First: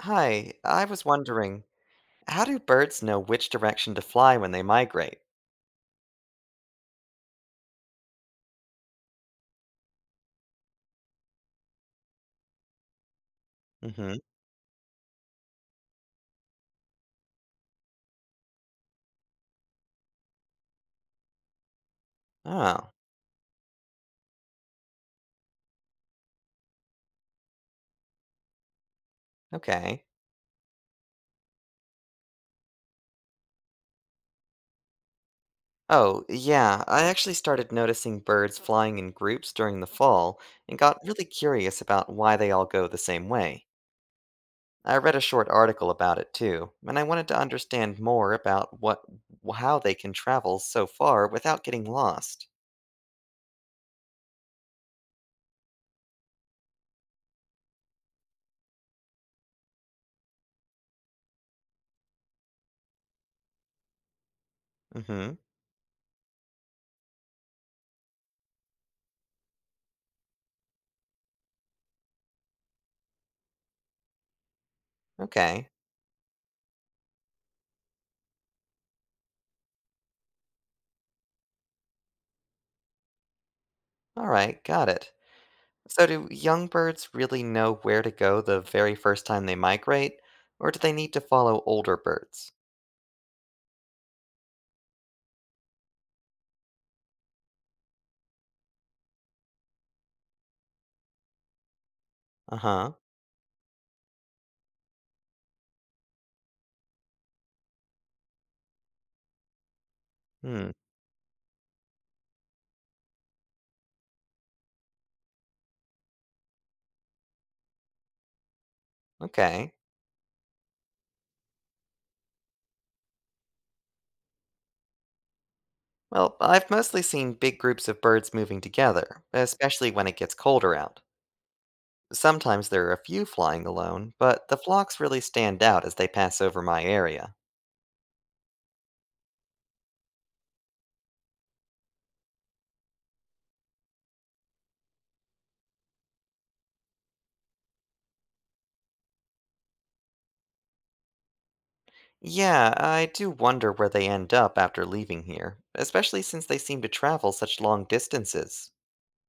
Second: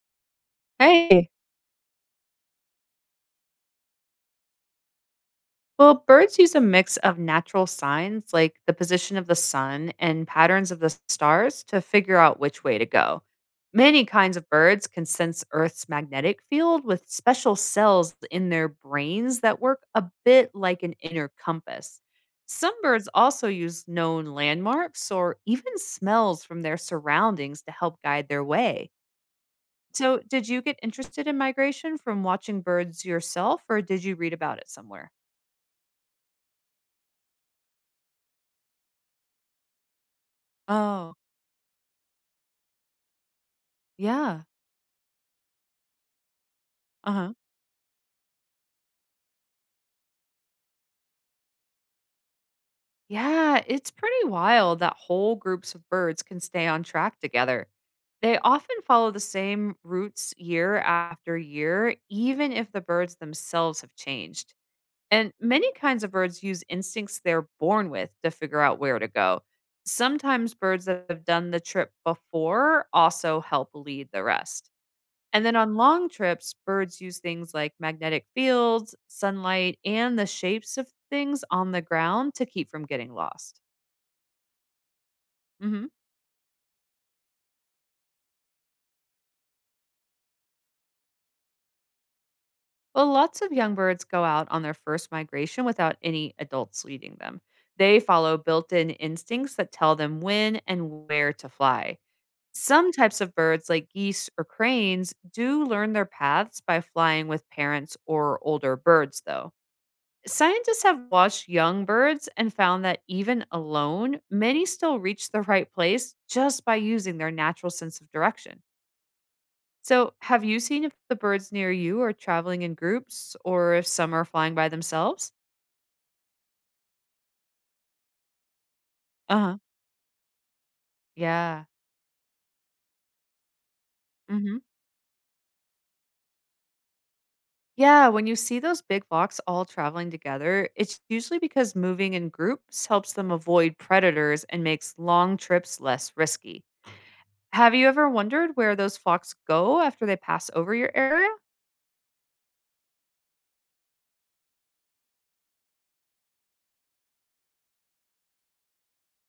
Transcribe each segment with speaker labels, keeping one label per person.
Speaker 1: Hi, I was
Speaker 2: Hey.
Speaker 1: wondering, how do birds know which direction to fly when they migrate?
Speaker 2: Well, birds use a mix of natural signs like the position of the sun and patterns of the stars to figure out which way to go. Many
Speaker 1: Mm-hmm.
Speaker 2: kinds of birds can sense Earth's magnetic field with special cells in their brains that work a bit like an inner compass. Some
Speaker 1: Oh,
Speaker 2: birds also use known landmarks or even smells from their surroundings to help guide their way.
Speaker 1: okay.
Speaker 2: So, did you get interested in migration from watching birds yourself, or did you read about it somewhere?
Speaker 1: Oh, yeah, I actually started noticing birds flying in groups during the fall and got
Speaker 2: Oh,
Speaker 1: really curious about why they all go the same way.
Speaker 2: yeah.
Speaker 1: I read a short article about it too, and I wanted
Speaker 2: Uh-huh.
Speaker 1: to understand more about what how they can travel so far without getting lost.
Speaker 2: Yeah, it's pretty wild that whole groups of birds can stay on track together. They often follow the same routes year after year, even if the birds themselves have changed. And
Speaker 1: Mm-hmm.
Speaker 2: many kinds of birds use instincts they're born with to figure out where to go. Sometimes birds that have done the trip before also help lead the rest. And then
Speaker 1: Okay.
Speaker 2: on long trips, birds use things like magnetic fields, sunlight, and the shapes of things on the ground to keep from getting lost.
Speaker 1: All right, got it.
Speaker 2: Hmm.
Speaker 1: So, do young birds really know where to go the very first time they migrate, or do they need to follow older birds?
Speaker 2: Well, lots of young birds go out on their first migration without any adults leading them. They follow built in instincts that tell them when and where to fly.
Speaker 1: Uh
Speaker 2: Some
Speaker 1: huh.
Speaker 2: types of birds, like geese or cranes, do learn their paths by flying with parents or older birds, though.
Speaker 1: Hmm.
Speaker 2: Scientists have watched young birds and found that even alone, many still reach the right place just by using their natural sense of direction.
Speaker 1: Okay.
Speaker 2: So, have you seen if the birds near you are traveling in groups or if some are flying by themselves?
Speaker 1: Well, I've mostly seen big groups of birds moving together,
Speaker 2: Uh huh.
Speaker 1: especially when it gets colder out.
Speaker 2: Yeah.
Speaker 1: Sometimes there are a few flying alone, but
Speaker 2: Hmm.
Speaker 1: the flocks really stand out as they pass over my area.
Speaker 2: Yeah. When you see those big flocks all traveling together, it's usually because moving in groups helps them avoid predators and makes long trips less risky. Have you ever wondered where those flocks go after they pass over your area?
Speaker 1: Yeah, I do wonder where they end up after leaving here, especially since they seem to travel such long distances.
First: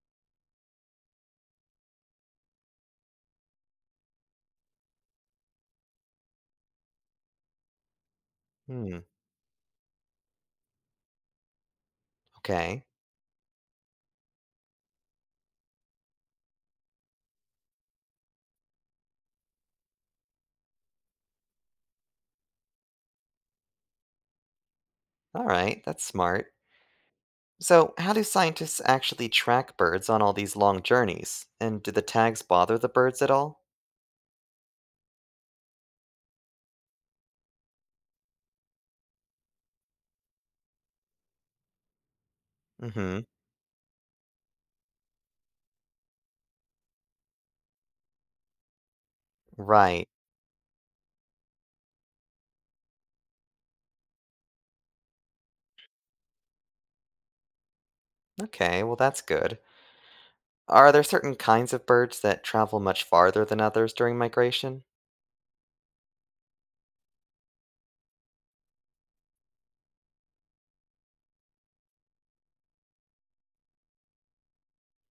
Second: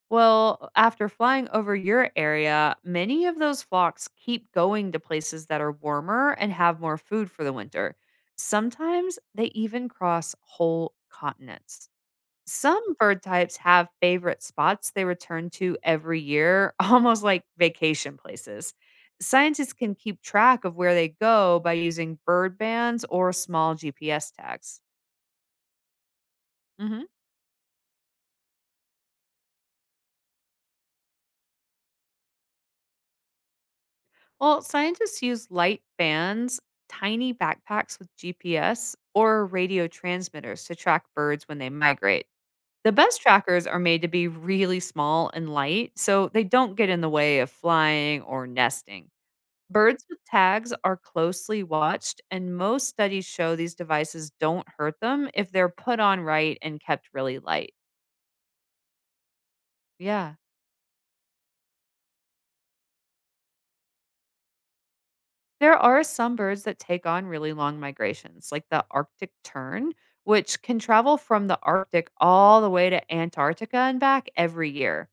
Speaker 2: Well, after flying over your area, many of those flocks keep going to places that are warmer and have more food for the winter.
Speaker 1: Hmm,
Speaker 2: Sometimes they even cross whole continents.
Speaker 1: okay.
Speaker 2: Some bird types have favorite spots they return to every year, almost like vacation places. Scientists can keep track of where they go by using bird bands or small GPS tags.
Speaker 1: Alright, that's smart.
Speaker 2: Mhm.
Speaker 1: So, how do scientists actually track birds on all these long journeys? And do the tags bother the birds at all?
Speaker 2: Well, scientists use light bands, tiny backpacks with GPS, or radio transmitters to track birds when they migrate. The
Speaker 1: Hmm.
Speaker 2: best trackers are made to be really small and light, so they don't get in the way of flying or nesting. Birds
Speaker 1: Right.
Speaker 2: with tags are closely watched, and most studies show these devices don't hurt them if they're put on right and kept really light.
Speaker 1: Okay, well, that's good.
Speaker 2: Yeah.
Speaker 1: Are there certain kinds of birds that travel much farther than others during migration?
Speaker 2: There are some birds that take on really long migrations, like the Arctic tern, which can travel from the Arctic all the way to Antarctica and back every year.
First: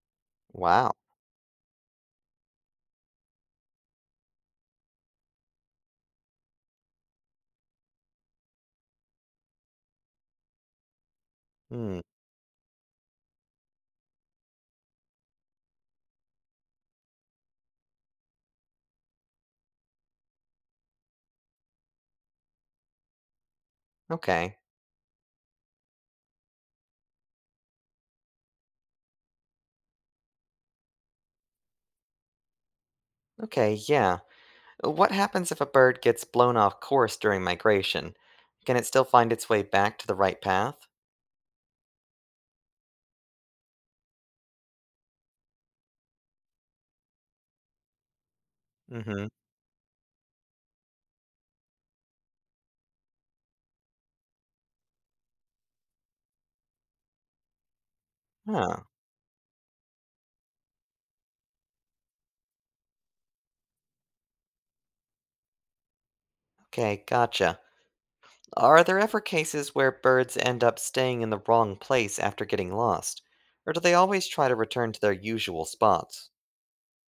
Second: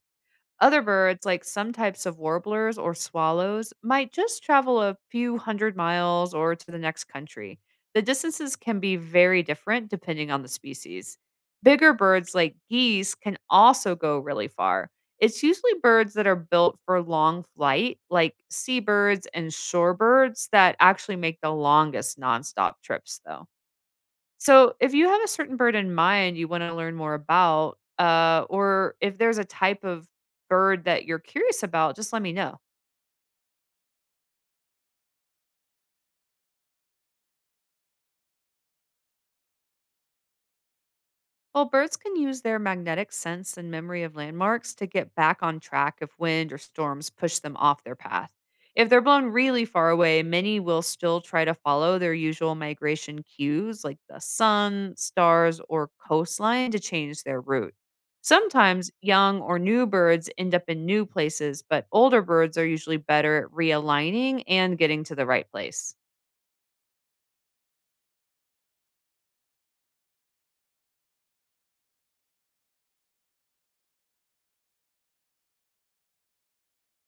Speaker 2: Other
Speaker 1: Wow.
Speaker 2: birds, like some types of warblers or swallows, might just travel a few hundred miles or to the next country. The distances can be very different depending on the species. Bigger
Speaker 1: Hmm.
Speaker 2: birds like geese can also go really far. It's usually birds that are built for long flight, like seabirds and shorebirds, that actually make the longest nonstop trips, though.
Speaker 1: Okay.
Speaker 2: So, if you have a certain bird in mind you want to learn more about, or if there's a type of bird that you're curious about, just let me know.
Speaker 1: Okay, yeah. What happens if a bird gets blown off course during migration? Can it still find its way back to the right path?
Speaker 2: Well, birds can use their magnetic sense and memory of landmarks to get back on track if wind or storms push them off their path. If they're
Speaker 1: Mm
Speaker 2: blown
Speaker 1: hmm.
Speaker 2: really far away, many will still try to follow their usual migration cues like the sun, stars, or coastline to change their route.
Speaker 1: Huh.
Speaker 2: Sometimes young or new birds end up in new places, but older birds are usually better at realigning and getting to the right place.
Speaker 1: Okay, gotcha. Are there ever cases where birds end up staying in the wrong place after getting lost? Or do they always try to return to their usual spots?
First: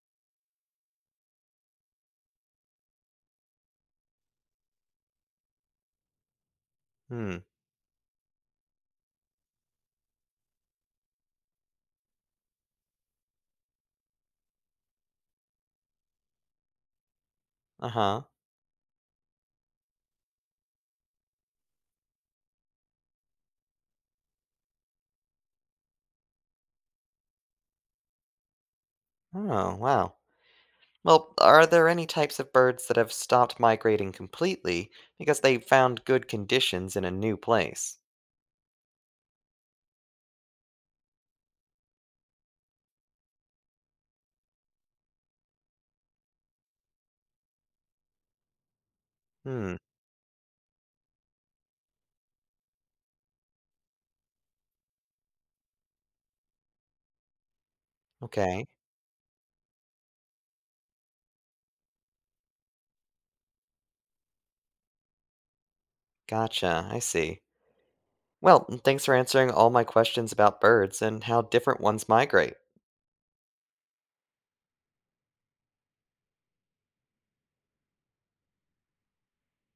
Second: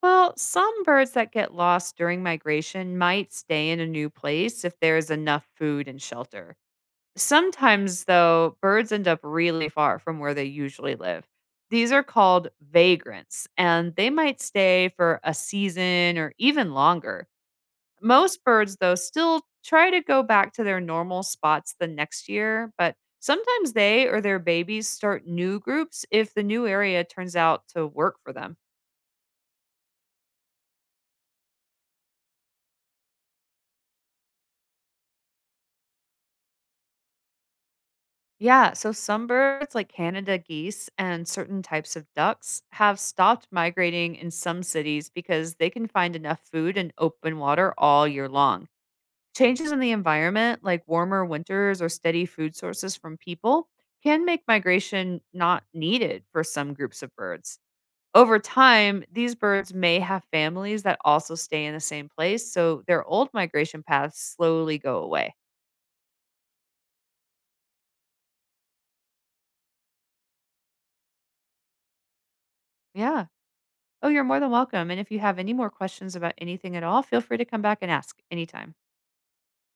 Speaker 2: Well, some birds that get lost during migration might stay in a new place if there is enough food and shelter.
Speaker 1: Hmm,
Speaker 2: Sometimes, though, birds end up really far from where they usually live. These are called vagrants, and they might stay for a season or even longer.
Speaker 1: uh huh.
Speaker 2: Most birds, though, still try to go back to their normal spots the next year, but sometimes they or their babies start new groups if the new area turns out to work for them.
Speaker 1: Oh, wow. Well, are there any types of birds that have stopped migrating completely because they found good conditions in a new place?
Speaker 2: Yeah, so some birds, like Canada geese and certain types of ducks, have stopped migrating in some cities because they can find enough food and open water all year long. Changes
Speaker 1: Hmm,
Speaker 2: in the environment, like warmer winters or steady food sources from people, can make migration not needed for some groups of birds. Over
Speaker 1: okay.
Speaker 2: time, these birds may have families that also stay in the same place, so their old migration paths slowly go away.
Speaker 1: Gotcha, I see. Well, thanks for answering all my questions about birds and how different ones migrate.
Speaker 2: Yeah. Oh, you're more than welcome. And if you have any more questions about anything at all, feel free to come back and ask anytime.